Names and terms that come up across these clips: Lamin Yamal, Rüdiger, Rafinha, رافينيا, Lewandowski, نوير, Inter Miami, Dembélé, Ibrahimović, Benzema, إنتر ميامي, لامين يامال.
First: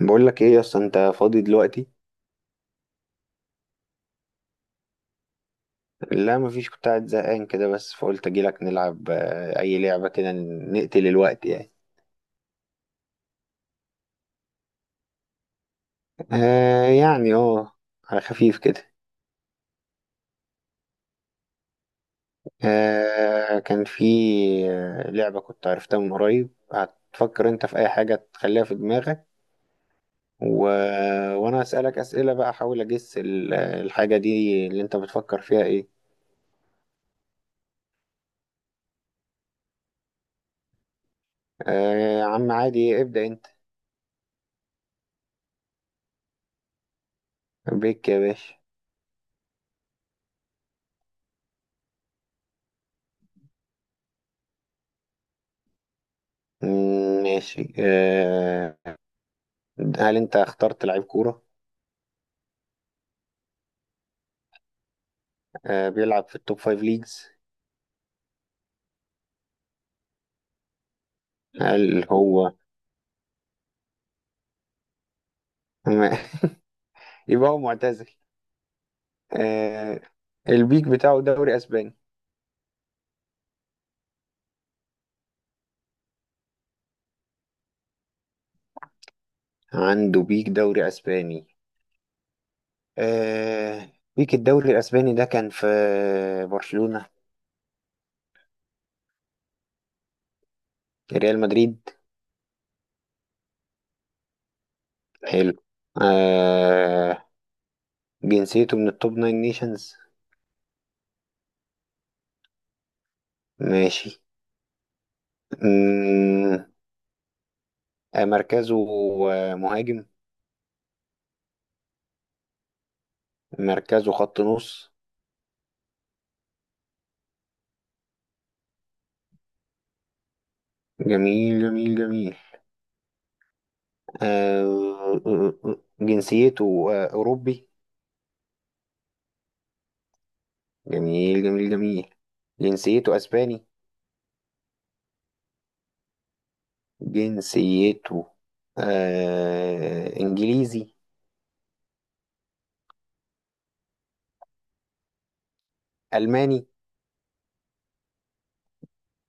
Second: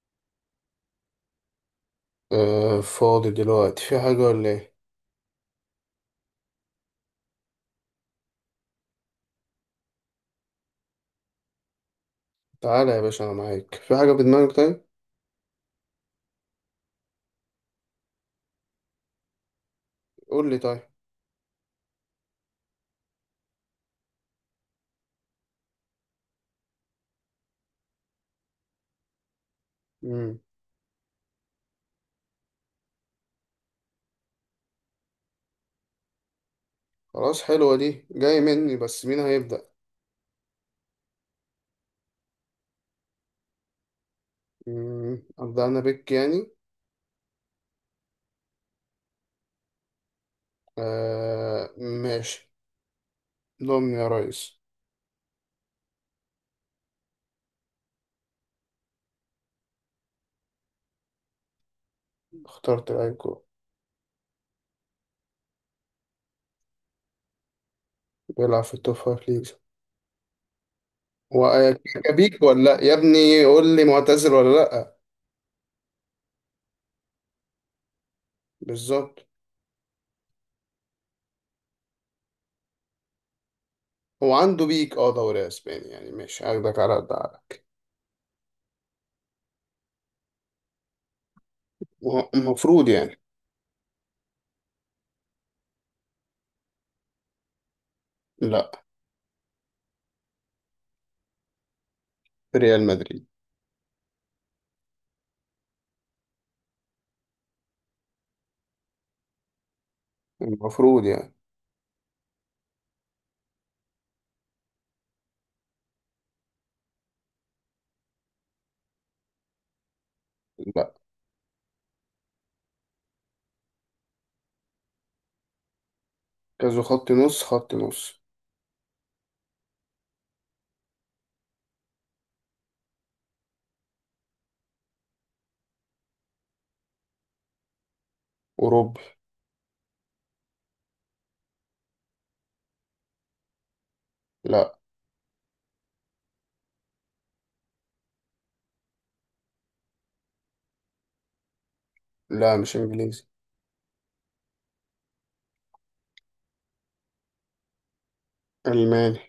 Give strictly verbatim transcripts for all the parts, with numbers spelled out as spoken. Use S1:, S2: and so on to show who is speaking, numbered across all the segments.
S1: بقول لك ايه يا اسطى؟ انت فاضي دلوقتي؟
S2: آه، فاضي دلوقتي، في حاجة ولا ايه؟
S1: لا مفيش، كنت قاعد زهقان كده، بس فقلت اجيلك نلعب. آه، اي لعبه كده نقتل الوقت يعني.
S2: تعالى يا باشا، أنا معاك. في حاجة في دماغك طيب؟
S1: آه يعني اه. على خفيف كده.
S2: قول لي، طيب.
S1: آه كان في آه، لعبه كنت عرفتها من قريب. هتفكر انت في اي حاجه تخليها في دماغك
S2: مم.
S1: و... وانا اسالك اسئله بقى احاول اجس ال- الحاجه دي اللي انت بتفكر فيها ايه.
S2: خلاص، حلوة دي. جاي مني، بس مين هيبدأ؟
S1: آه. يا عم عادي، ابدا انت.
S2: مم. أبدأ أنا بك يعني.
S1: بيك يا باشا.
S2: آه، ماشي. ضمن يا ريس.
S1: مم، ماشي. آه هل انت اخترت لعيب كورة؟
S2: اخترت الأيكو.
S1: آه، بيلعب في التوب فايف ليجز.
S2: بيلعب في التوب فايف ليجز. هو
S1: هل
S2: أكيكا بيك
S1: هو
S2: ولا لأ؟ يا ابني قول لي معتزل ولا لأ؟
S1: م- يبقى هو معتزل.
S2: بالظبط.
S1: آه، البيك بتاعه دوري اسباني.
S2: هو عنده بيك اه دوري أسباني يعني. ماشي، هاخدك على قد عقلك.
S1: عنده بيك دوري اسباني.
S2: هو المفروض يعني.
S1: آه، بيك الدوري الاسباني ده كان في برشلونة.
S2: لأ.
S1: ريال مدريد.
S2: في ريال مدريد.
S1: حلو. آه، جنسيته من التوب ناين نيشنز.
S2: المفروض يعني.
S1: ماشي. مم، آه، مركزه آه، مهاجم.
S2: لا.
S1: مركزه خط نص.
S2: كازو، خط نص خط نص.
S1: جميل جميل جميل. آه، آه، آه، جنسيته آه، أوروبي.
S2: أوروبي.
S1: جميل جميل جميل. جنسيته أسباني.
S2: لا.
S1: جنسيته آه، إنجليزي.
S2: لا، مش إنجليزي.
S1: ألماني.
S2: ألماني.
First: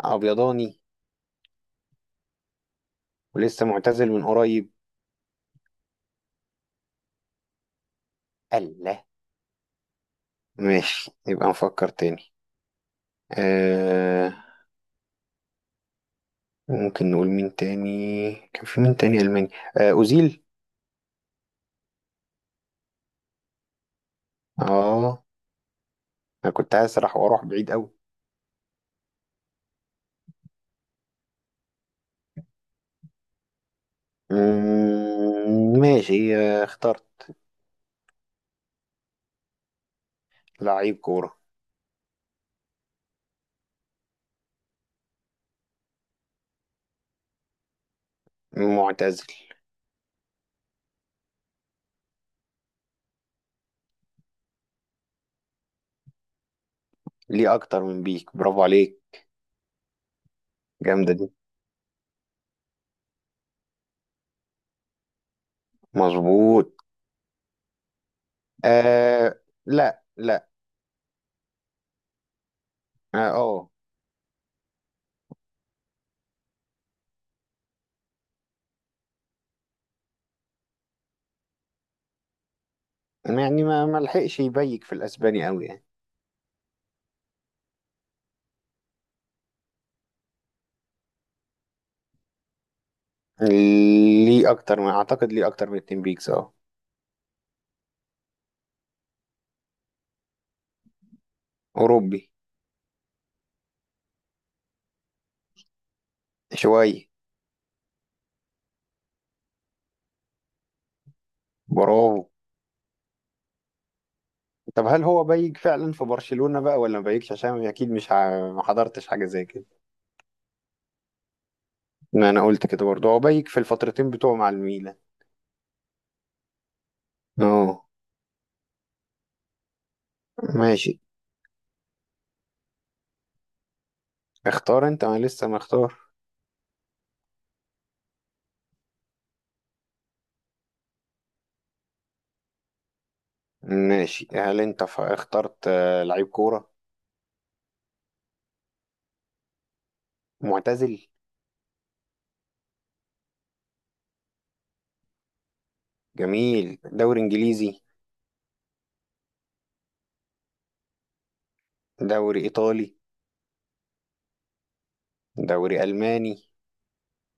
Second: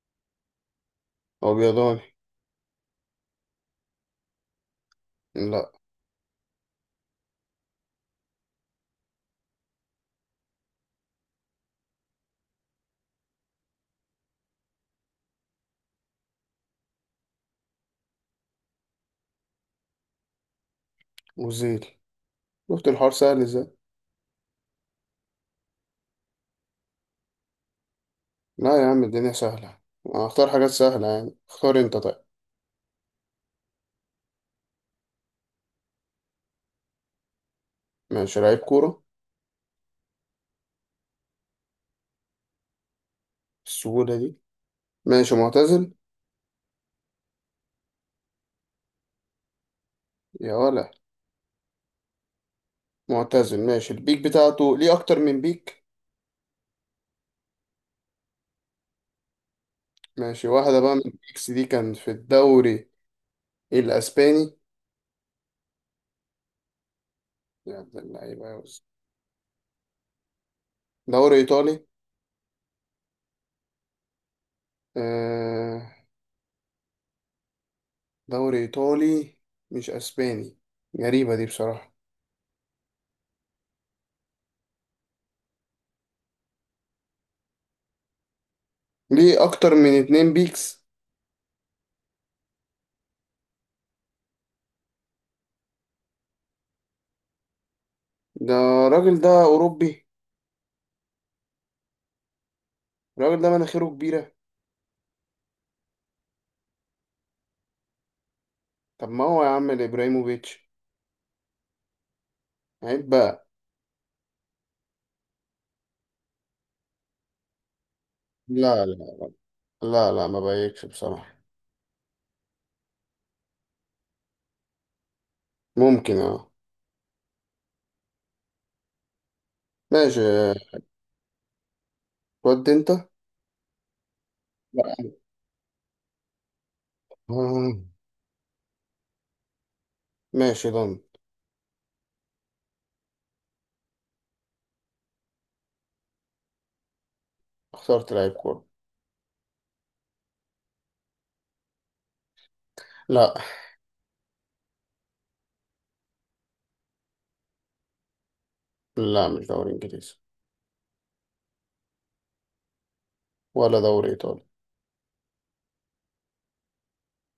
S1: أبيضاني.
S2: أبيضاني.
S1: ولسه معتزل من قريب.
S2: لا.
S1: الله. ماشي، يبقى نفكر تاني. آه، ممكن نقول مين تاني كان في؟ مين تاني ألماني؟ آه، أوزيل.
S2: وزيري. شفت الحوار سهل إزاي؟
S1: آه. أنا كنت هسرح وأروح بعيد أوي.
S2: لا يا عم، الدنيا سهلة. هختار حاجات سهلة يعني. اختار أنت طيب.
S1: مم، ماشي، آه، اخترت
S2: ماشي، لعيب كورة.
S1: لعيب كورة.
S2: السهولة دي. ماشي، معتزل.
S1: معتزل.
S2: يا ولا. معتزل، ماشي. البيك بتاعته ليه أكتر من بيك.
S1: ليه اكتر من بيك. برافو عليك.
S2: ماشي، واحدة بقى من
S1: جامده دي.
S2: البيكس دي كان في الدوري الأسباني.
S1: مظبوط.
S2: يا عبد اللعيبة يا وز.
S1: آه. لا لا.
S2: دوري إيطالي.
S1: اه آه.
S2: آه. دوري إيطالي. مش أسباني. غريبة دي بصراحة.
S1: يعني ما ما لحقش يبيك في الاسباني قوي يعني.
S2: ليه أكتر من اتنين بيكس.
S1: ليه اكتر من اعتقد ليه اكتر من اتنين بيكس. اه.
S2: ده الراجل ده أوروبي.
S1: اوروبي.
S2: الراجل ده مناخيره كبيرة.
S1: شويه.
S2: طب ما هو يا عم إبراهيموفيتش.
S1: برافو.
S2: عيب بقى.
S1: طب هل هو بيك فعلا في برشلونه بقى ولا ما بيكش؟ عشان اكيد مش ع- ما
S2: لا
S1: حضرتش حاجه
S2: لا.
S1: زي كده.
S2: لا لا، ما بايكش بصراحة.
S1: ما انا قلت كده برضه، هو بيك في الفترتين بتوعه مع الميلان.
S2: ممكن، اه.
S1: اه.
S2: ماشي.
S1: ماشي.
S2: ودي انت.
S1: اختار انت،
S2: لا.
S1: انا لسه مختار.
S2: آه، ماشي، ضن.
S1: ماشي، هل انت ف- اخترت آه، لعيب كوره؟
S2: اخترت لعيب كورة.
S1: معتزل؟
S2: لا.
S1: جميل. دوري انجليزي؟
S2: لا، مش دوري انجليزي.
S1: دوري ايطالي؟
S2: ولا دوري ايطالي.
S1: دوري الماني؟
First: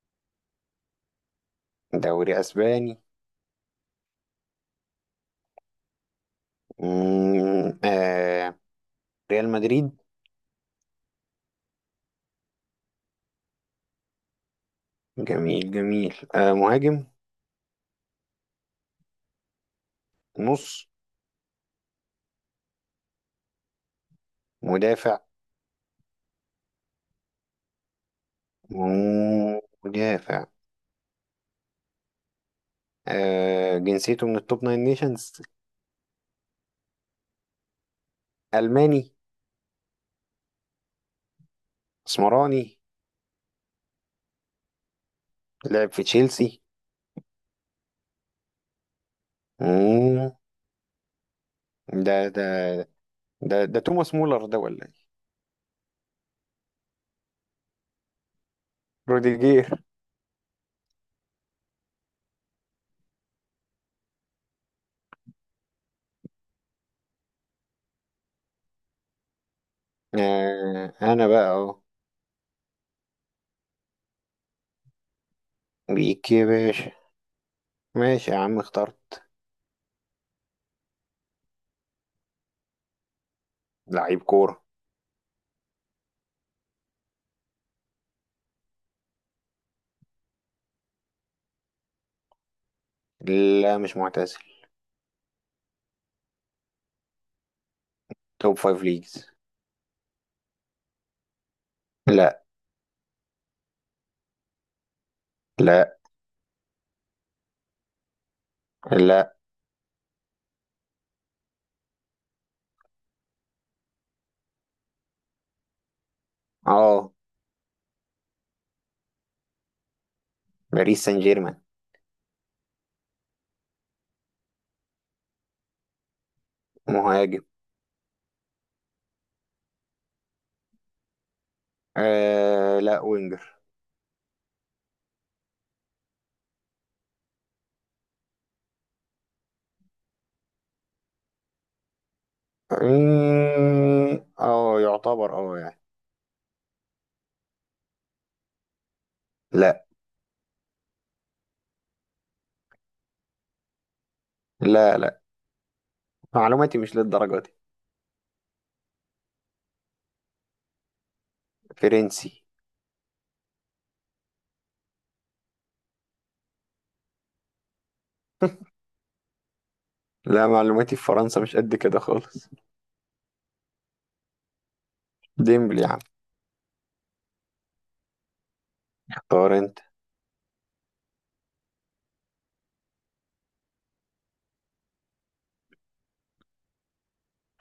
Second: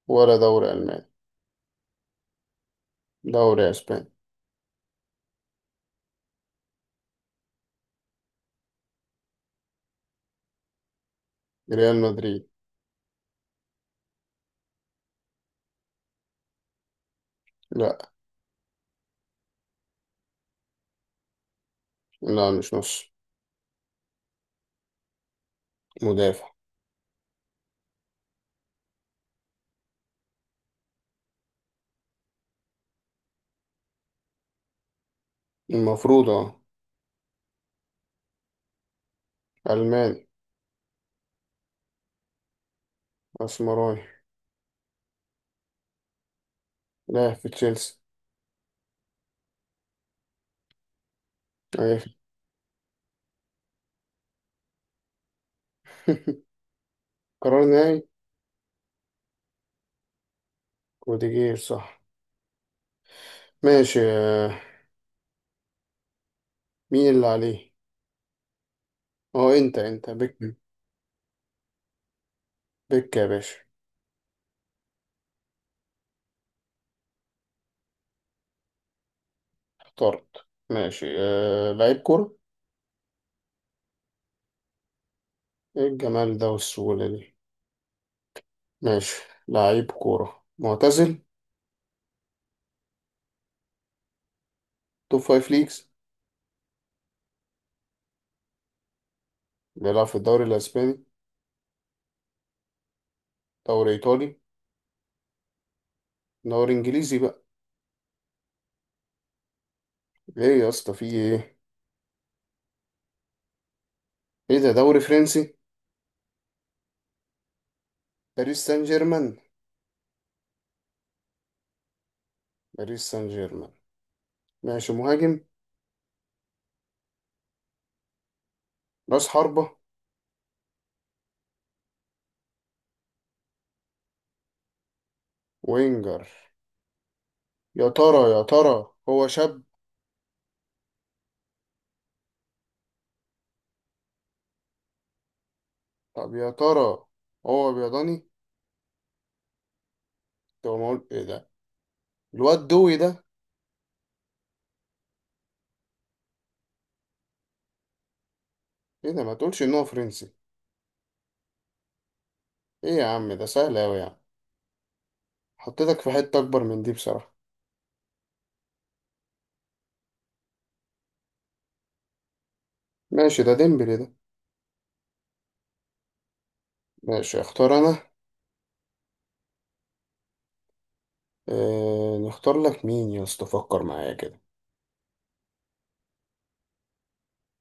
S2: ولا دوري الماني.
S1: دوري اسباني؟
S2: دوري اسباني.
S1: مم، آه ريال مدريد.
S2: ريال مدريد.
S1: جميل جميل. آه مهاجم؟
S2: لا.
S1: نص؟
S2: لا، مش نص.
S1: مدافع.
S2: مدافع.
S1: مم، مدافع. آه جنسيته من التوب ناين نيشنز.
S2: المفروض، اه.
S1: الماني.
S2: ألماني.
S1: اسمراني.
S2: أسمراني.
S1: لعب في تشيلسي.
S2: لاعب في تشيلسي.
S1: مم،
S2: أيوة.
S1: ده ده ده ده توماس مولر ده ولا ايه؟
S2: قرار نهائي.
S1: روديجير.
S2: روديجير، صح. ماشي. آه، مين اللي عليه؟ اه انت انت بك.
S1: آه انا بقى اهو.
S2: بك يا باشا.
S1: بيك يا باشا. ماشي يا عم، اخترت
S2: اخترت، ماشي. آه، لعيب كورة.
S1: لعيب كورة.
S2: ايه الجمال ده والسهولة دي. ماشي. لعيب كورة، معتزل.
S1: لا مش معتزل.
S2: توب فايف ليجز.
S1: توب فايف ليجز.
S2: بيلعب في الدوري الأسباني.
S1: لا.
S2: دوري إيطالي.
S1: لا.
S2: دوري إنجليزي بقى.
S1: لا.
S2: ايه يا اسطى، في ايه؟ ايه ده، دوري فرنسي؟
S1: اه.
S2: باريس سان جيرمان.
S1: باريس سان جيرمان.
S2: باريس سان جيرمان. ماشي، مهاجم.
S1: مهاجم.
S2: راس حربة.
S1: آه لا وينجر.
S2: وينجر. يا ترى يا ترى هو شاب؟
S1: اه، آه، يعتبر اه يعني.
S2: طب يا ترى، هو بيضاني؟
S1: لا.
S2: طب ما اقول ايه ده. الواد دوي ده.
S1: لا لا. معلوماتي مش للدرجة دي.
S2: ايه ده، ما تقولش ان هو فرنسي؟
S1: فرنسي.
S2: ايه يا عم، ده سهل اوي يعني. حطيتك في حتة اكبر من دي بصراحة.
S1: لا معلوماتي في فرنسا مش قد كده خالص.
S2: ماشي، ده ديمبلي ده.
S1: ديمبلي يا عم.
S2: ماشي، اختار انا.
S1: اختار انت.
S2: اه نختار لك مين يا اسطى، فكر معايا كده.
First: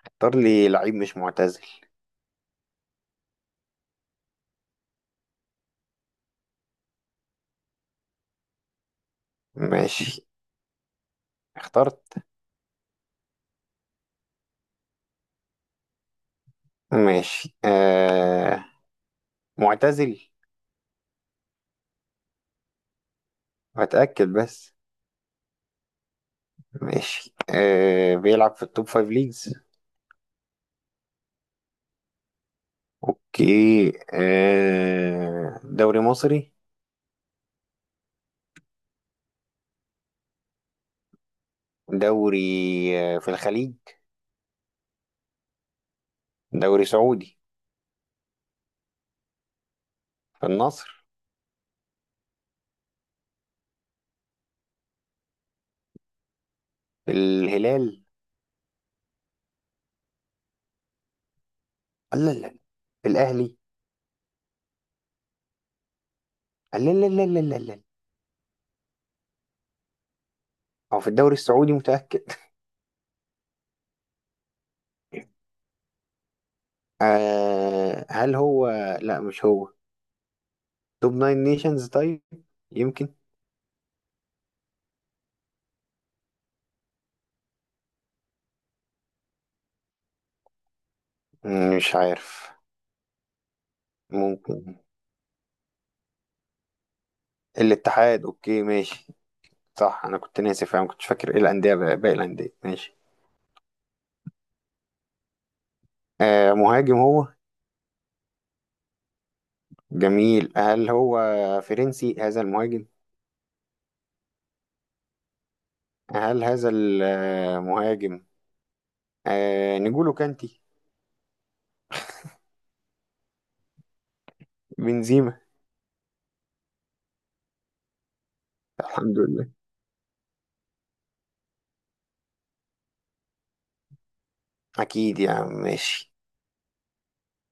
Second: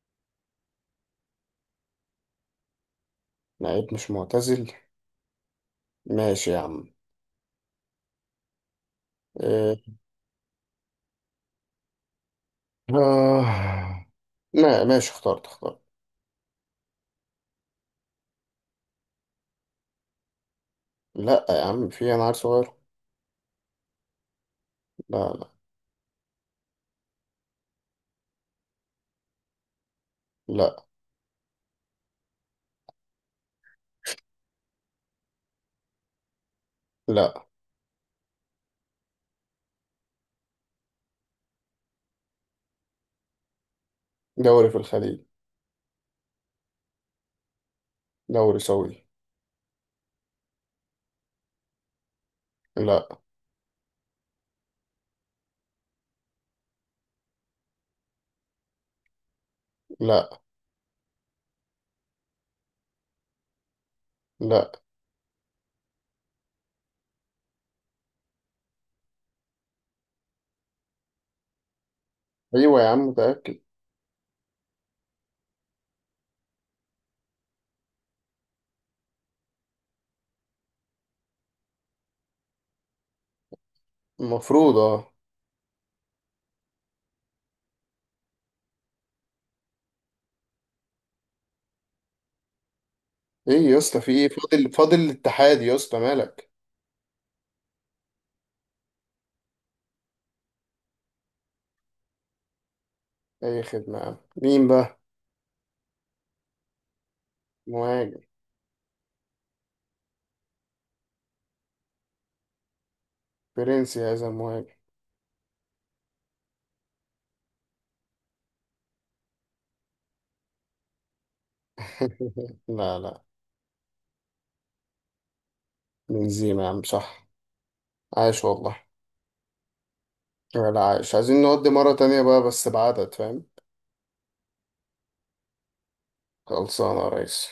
S1: اختار لي لعيب مش معتزل
S2: لعيب مش معتزل. ماشي يا عم. اه.
S1: ماشي. اخترت.
S2: آه. لا، ماشي، اخترت اخترت.
S1: ماشي آه معتزل.
S2: لا يا عم، في انا عيل صغير.
S1: هتأكد بس.
S2: لا لا
S1: ماشي، آه بيلعب في التوب فايف ليجز.
S2: لا
S1: اوكي. آه دوري مصري؟
S2: لا.
S1: دوري آه في الخليج؟
S2: دوري في الخليج.
S1: دوري سعودي.
S2: دوري سعودي.
S1: في النصر؟
S2: لا
S1: في الهلال؟
S2: لا
S1: لا لا لا. في الاهلي؟
S2: لا.
S1: لا لا لا لا لا لا. هو في الدوري السعودي متأكد؟
S2: ايوه يا عم، متأكد.
S1: آه هل هو؟ لا مش هو. توب ناين نيشنز طيب؟ يمكن.
S2: المفروض، اه.
S1: مم، مش عارف.
S2: ايه يا اسطى، في ايه؟ فاضل
S1: ممكن.
S2: فاضل الاتحاد يا اسطى، مالك؟
S1: الاتحاد، اوكي ماشي. صح، انا كنت ناسي، فاهم؟ كنتش فاكر ايه الانديه باقي الانديه. ماشي.
S2: اي خدمة يا عم، مين بقى؟
S1: آه، مهاجم هو.
S2: مهاجم.
S1: جميل، هل هو فرنسي هذا المهاجم؟
S2: فرنسي هذا المهاجم.
S1: هل هذا المهاجم آه، نجولو كانتي؟
S2: لا لا.
S1: بنزيما.
S2: بنزيما يا عم، صح. عاش والله.
S1: الحمد لله.
S2: ولا عايش، عايزين نودي مرة تانية بقى، بس بعدد، فاهم؟
S1: أكيد يا عم، ماشي.
S2: خلصانة يا ريس.